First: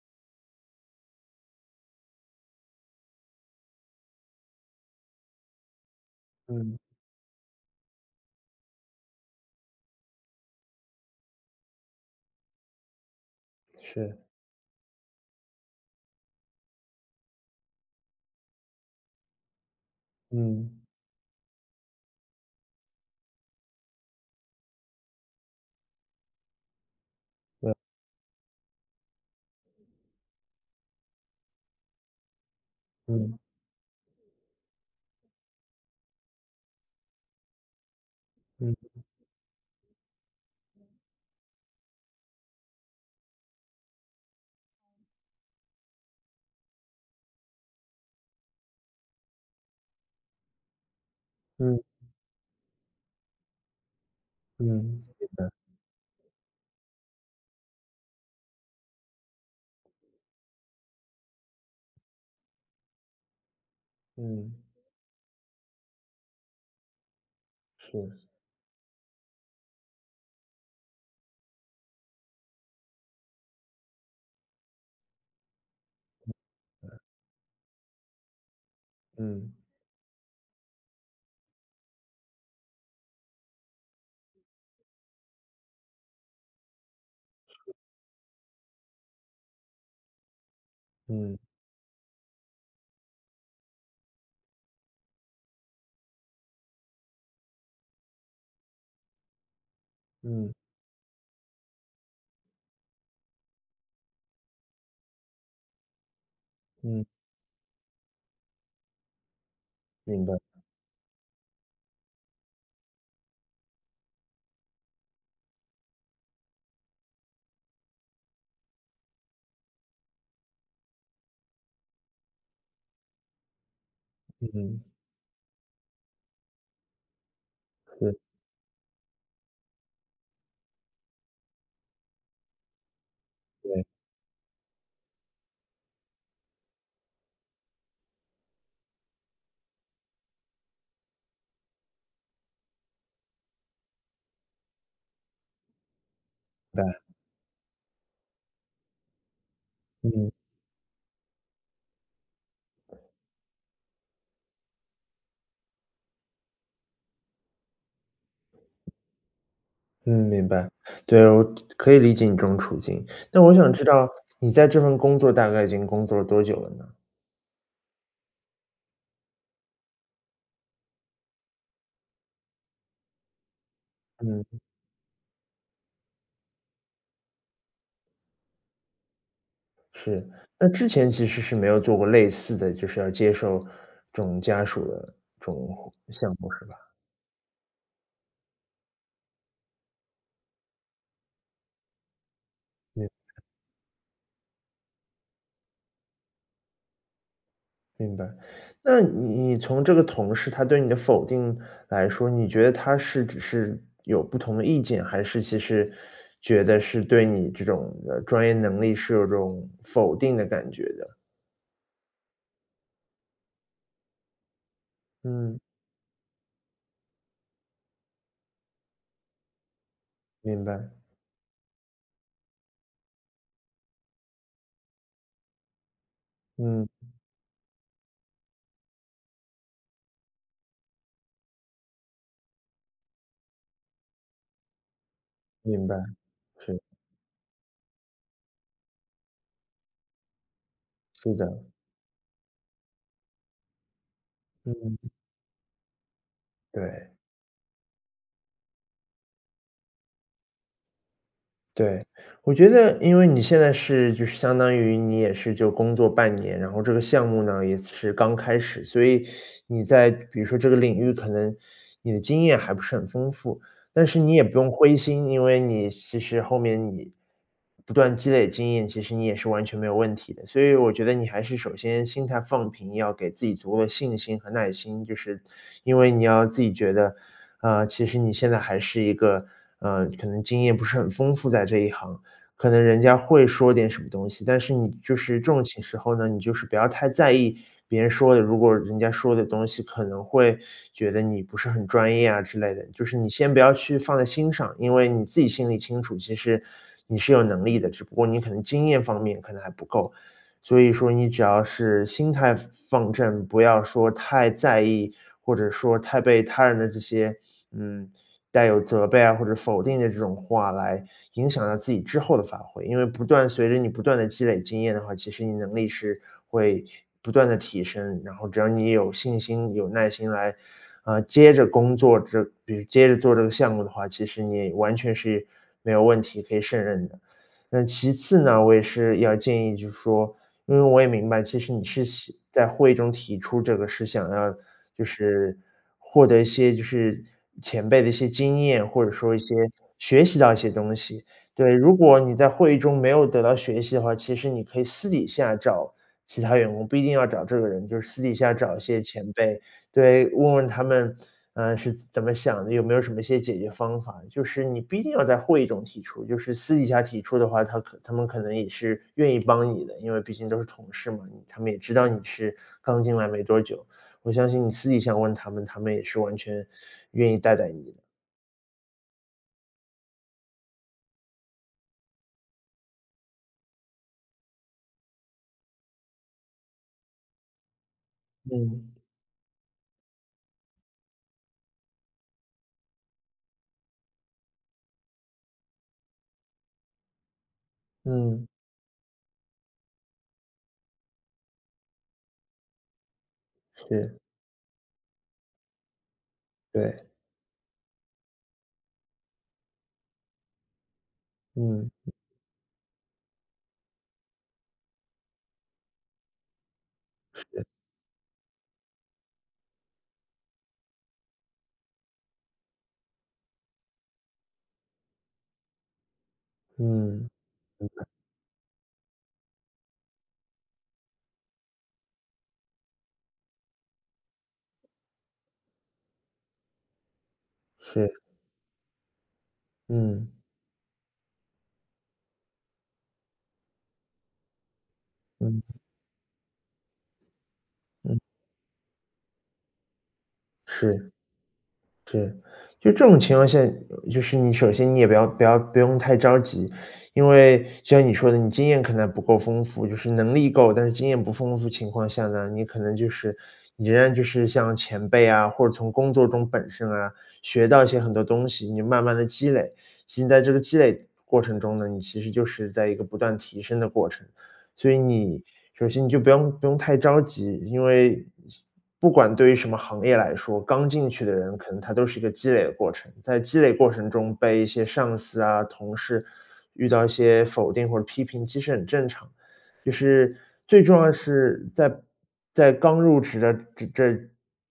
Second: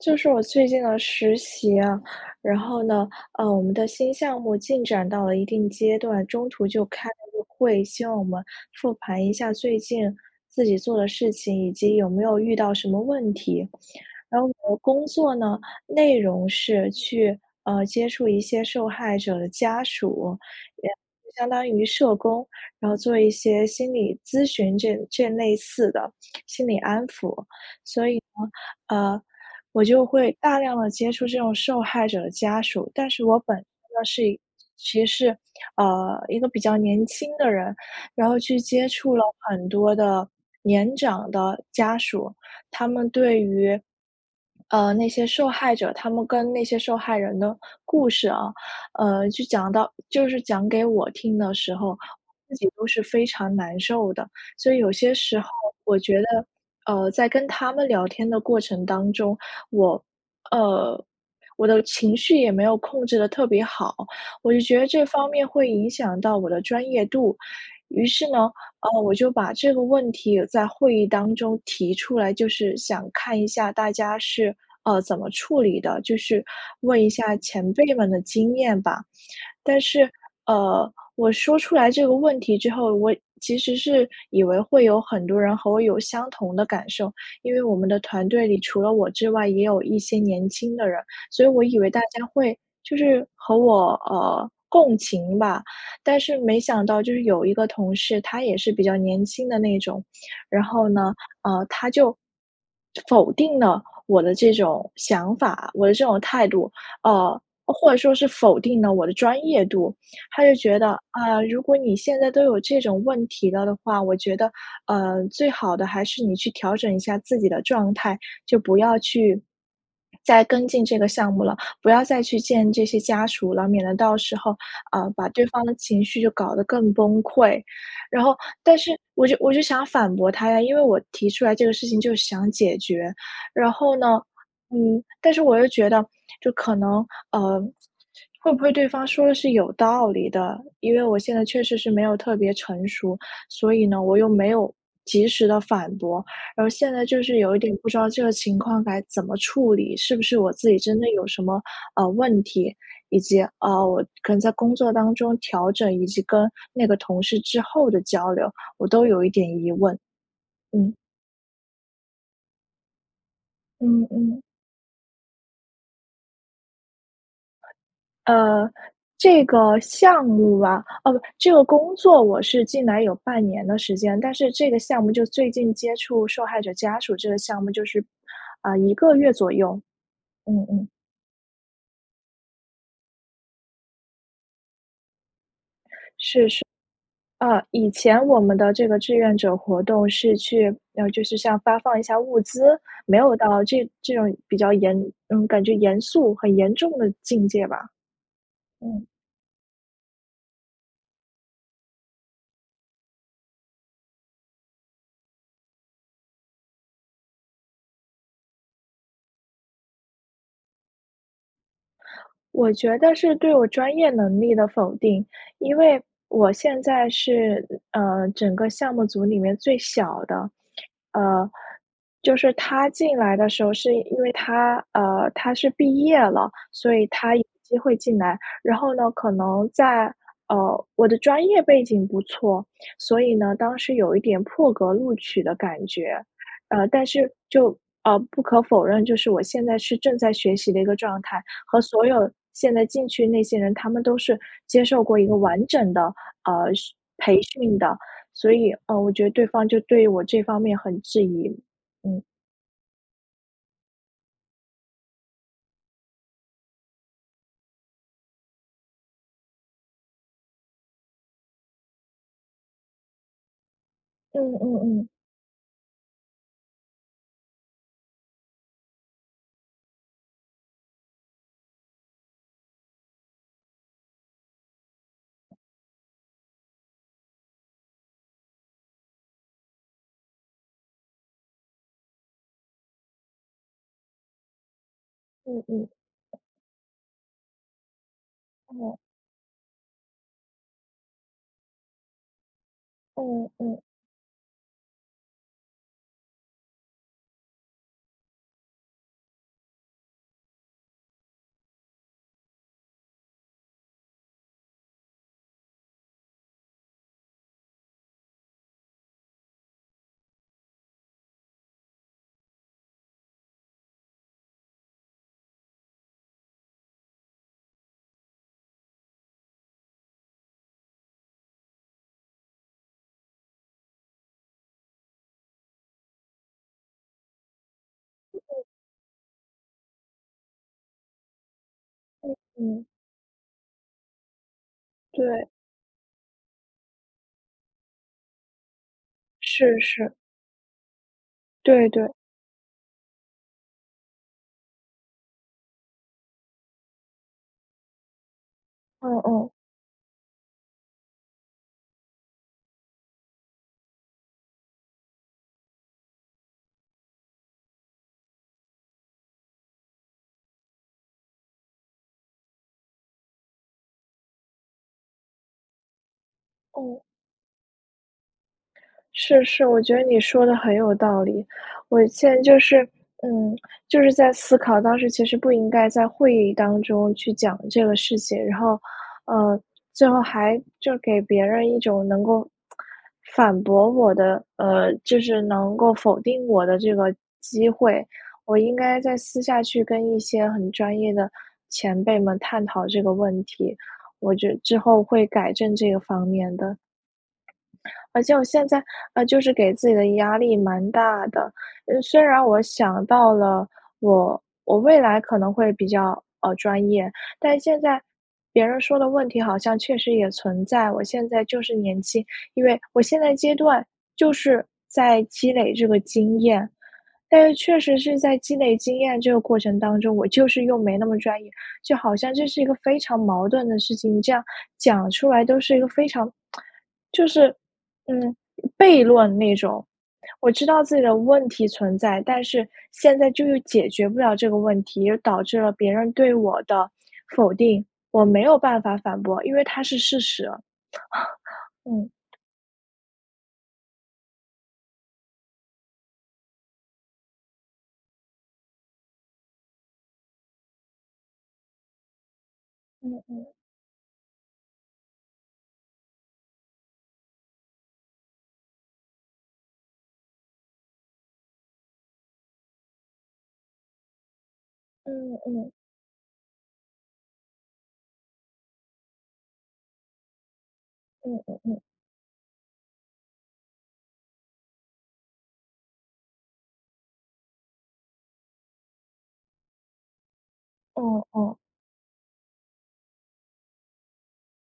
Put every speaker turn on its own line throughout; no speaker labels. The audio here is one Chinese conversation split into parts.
就是我最近的实习啊，然后呢，呃，我们的新项目进展到了一定阶段，中途
嗯。
就开了个会，希望我们复盘一下最近自己做的事情，以及有没有遇到什么问题。
是。
然后我的工作呢，内容是去，呃，接触一些受害者的家属，
嗯。
也相当于社工，然后做一些心理咨询，这这类似的心理安抚。所以呢，
对。
呃，我就会大量地接触这种受害者的家属。但是我
嗯。
本身呢，是一其实是，呃，一个比较年轻的人，然后去接
嗯。
触了很多的年长的家属，他们对于，呃，那些受害者他们跟那些受害人的故事啊，呃，就讲到就是讲给我听的时
嗯
候，我自己都是非常难受的。所以有
嗯，
些
是
时候，
的。
我觉得，呃，在跟他们聊天的过程当中，我呃，我的情绪也没有控制得特别好，我就
嗯。
觉着这方面，会影响到我的专业度。于
是。
是呢，呃，我就把这个问题在会议当中提出来，就是想看一下大家是，呃，怎么处理的，就
嗯，
是
对。
问一下前辈们的经验吧。
嗯。
但是，呃，我说出来这个问题之后，我其实是以为会有很多人和我有相同的感受，因为
是。
我们的团队里除了我之外，也有一些年轻的人，
嗯。
所以我以为大家会就是和我，呃，共情吧。但是没想到就是有一个同事，他也是比较年轻的那种，
嗯。
然后呢，呃，他就否定了我的这种想法，我的这种态度，
嗯。
呃，或者说是否定了我的专业度。
明白。
他就觉得：“啊，如果你现在都有这种问题了的话，我觉得，呃，最好的还是你去调整一下自己的状态，就不要去再跟进这个项目了，不要再去见这些家属了，免得到时候，
嗯。
呃，把对方的情绪就搞得更崩溃。”
是。
然后但是我就我就想反驳他呀，因为我提出来这个事情，就是想解决。然
对。
后呢，嗯，但是我又觉得就可能，呃，会不会对方说得是有道理的，因为我现在确实是没有特别成熟，所以呢，我又没有及时地反驳。而现
对。
在就是有一点不知道这个情况该怎么处理，是不
嗯。
是我自己真的有什么，呃，问题？以及，呃，我可能在工作当中调整，以及跟那个同事之后的交流，我都有一点疑问。
嗯，明白。
嗯。
对，我可以理解你这种处境，那我想知
嗯
道，
嗯。
你在这份工作，大概已经工作了多久了呢？
呃，这个项目啊哦，这个工作我是进来有半年的时间，但
嗯
是
哼。
这个项目就最近接触受害者家属这个项目，就是，啊，1个月左右，
是，
嗯
那
嗯。
之前其实是没有做过类似的，就是要接受这种家属的这种活项
是是。
目，是吧？
啊，以前我们的这个志愿者活动是去呃，就是像发放一下物资，
嗯。
没有到这这种比较严嗯，感觉严肃很严重的境界吧。
明白，那
嗯。
你你从这个同事，他对你的否定来说，你觉得他是只是有不同的意见，还是其实觉得是对你这种，呃，专业能力是有种否定的感觉的？
我觉得是对我专业能力的否定，
嗯。
因为我现在是，嗯呃，整个项目组里面最小的。
明白。
呃，就是他进来的时候是因为他，呃，他是毕业了，
嗯。
所以他有机会进来。然后呢，可能在呃，我的专业背景不错，所以呢，当时有一点破格录取的感
明白，
觉。
是。
呃，但是，就呃，不可否认，就是我现在是正在学习的一个状
是
态，
的。
和所有现在进去那些人，他们都是
嗯
接
嗯
受
嗯。
过一个完整的，呃，训
对。
培训的。所以，呃，我觉得对方就对于我这方面很质疑，
对，
嗯。
我觉得因为你现在是就是相当于你也是就工作半年，然后这个项目呢，也是刚开始，所以你在比如说这个领域，可能你的经验还不是很丰富。但是你也
嗯
不用灰
嗯嗯。
心，因为你其实后面你，不断积累经验，其实你也是完全没有问题的。所以我觉得你还是首先心态放平，要给自己足够的信心和耐心，就是因为你要自己觉得，啊，其实你现在还是一个，呃，可能经验不是很丰富在这一行，可能人家会说点什么东西，但是你就是这
嗯
种情
嗯。
时候呢，你就是不要太在意别人说的。如果
嗯。
人家说的东西，可能会觉得你不是很专业啊之类的，就是你
嗯，
先不要
嗯。
去放在心上。因为你自己心里清楚，其实你是有能力的，只不过你可能经验方面可能还不够。所以说，你只要是心态放放正，不要说太在意，或者说太被他人的这些，嗯，带有责备啊，或者否定的这种话，来影响到自己之后的发挥。因为不断随着你不断地积累经验的话，其实你能力是会不断地提升，然后只要你有信心，有耐心来，呃，接着工作，之比如接着做这个项目的话，其实你也完全是没有问题，可以胜任的。那其次呢，我也是要建议就是说，因为我也明白，其实你是
嗯，
希在
嗯。
会议中提出这个是想要，就
对。
是获得一些就是前辈的一些经验，或者说一些
是是。
学习到一些东西。对，
对
如
对。
果你在会议中没有得到学习的话，其实你可以私底下找其他员工，不一定要找这个人，就是私底下找一些
嗯
前
嗯。
辈对，问问他们，呃，是怎怎么想的？有没有什么一些解决方法？就是你不一定要在会议中提出，就是私底下提出的话，他可他们可能也是愿意帮你的。因为毕竟都是同事嘛，你他们也知道你是刚进来没多久，我相信你私底下问他们，他们也是完全
嗯。
愿意带带你的。
是，是，我觉得你说的很有道理。我现在就是嗯，就是在思考，当时其实不应该在会议当中去讲这个事情，然后，
嗯。
呃，最后还就给别人一种能够，反驳我的，呃，就是能够否定我的这个机会。
嗯。
我应该在私下去跟一些很专业的前辈们探讨这个问题，
是。
我觉得之后会改正这个方面的。
对。
而且我现在，呃，就是给自己的压力蛮大的，
嗯。
呃，虽然我想到了我我未来可能会比较，呃，专业，但
是。
现在别人说的问题好像确实也存在。我现在就是年轻，因为我现在阶段就是在积累这个经验，
嗯，
但是确
是
实
的。
是在积累经验这个过程当中，我就是又没那么专业。就好像这是一个非常矛盾的事情，你这样讲出来都是一个非常 就是，
是。
嗯，悖论那种。
嗯。
我知道自己的问题存在，但是现在就是解决不了这个问题，导致了
嗯。
别人对我的否定。
嗯。
我没有办法反驳，因为它是事实。
是。
嗯。
是，就这种情况下，就是你首先你也不要不要不用太着急。因为像你说的你经验可能不够丰富，就是能力够，但是经验不丰富的情况下呢，你可能就
嗯
是
嗯。
你仍然就是像前辈啊，或者从工作中本身啊，学到一些很多东西，你慢慢地积累，其实在这个积累过程中呢，你其实就是在一个不断提升的过程。所以
嗯，
你
嗯。
首先你就不用不用太着急，因为，不管对于什么行业来说，刚进去的
嗯
人
嗯
可
嗯。
能他都是一个积累的过程。在积累过程中被一些上司啊，同事遇到一些否定或批评，其实很正常。就是最重要的
嗯嗯。
是在在刚入职的这这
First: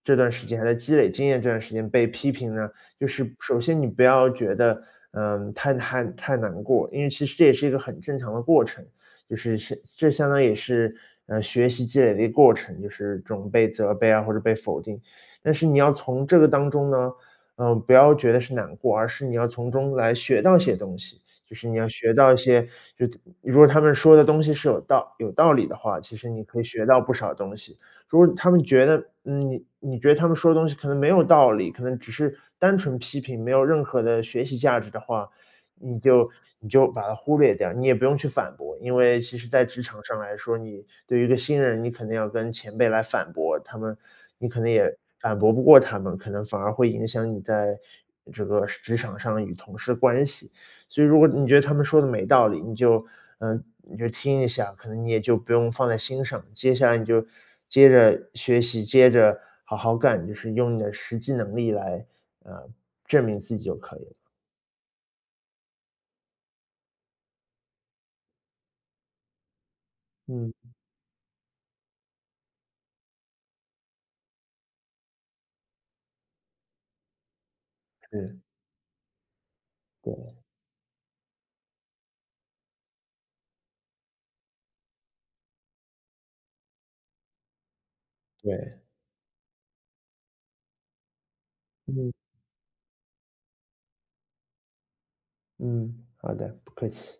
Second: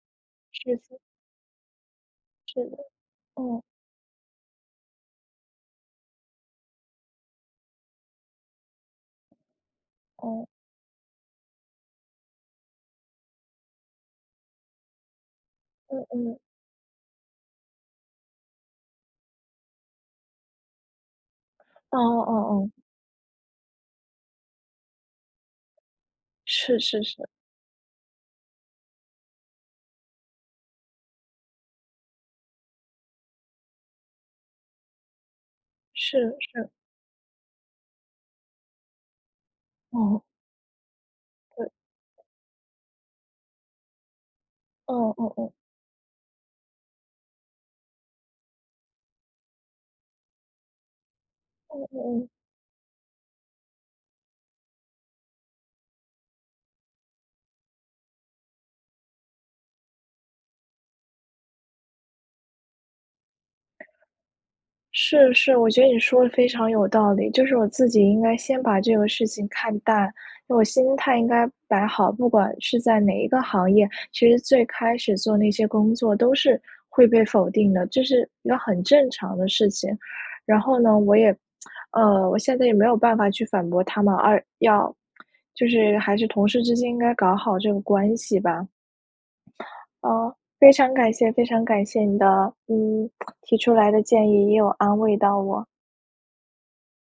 这段时间，还在
是
积
的。
累经验这段时间被批评
是
呢，
的，
就是首
嗯。
先你不要觉得，嗯，太太太难过，因为其实这也是一个很正常的过程，就是是这相当
哦。
也是，嗯，学习积累的一个过程，就是准备、责备啊，或者被否定。但是你要
嗯
从
嗯。
这个当中呢，嗯，不要觉得是难过，而是你要从中来学到一些东西。就是你要
嗯
学
嗯
到一些
嗯嗯。
就是如果他们说的东西是有道有道理的话，其实你可以
是
学到
是
不
是。
少东西。如果他们觉得你你觉得他们说的东西可能没有道理，可能只是单纯地批评，没有任何的学习价值的话，你
是
就你
是。
就把它忽略掉，你也不用去反驳。因为其实在职场上
哦。
来说，你对于一个新
对。
人，你肯定要跟前辈来反驳他们，你可能也
嗯嗯
反
嗯。
驳不过他们，可能反而会影响你在这个职场上与同事关系。所以如果你觉得他们
嗯
说的
嗯
没
嗯。
道理，你就呃，你就听一下，可能你也就不用放在心上。接下来你就接着学习，接着好好干，就是用你的实际能力来，呃，证明自己就可以了。
是，是，我觉得你说的非常有道理。就是我自己应该先把这个事情看淡，
嗯。
因为我心态应该摆好，不管是在哪一个行业，其实最开始做那些工作都是会被否定的，这是
是。
一个很正常的事情。
对。
然后呢，我也呃，我现在也没有办法去反驳他们，而要就是还是同事之间应该搞好这个关系吧。
对。
啊，非常感谢。非常感谢
嗯。
你的，嗯，提出来的建议，也有安慰到我。
嗯，好的，不客气。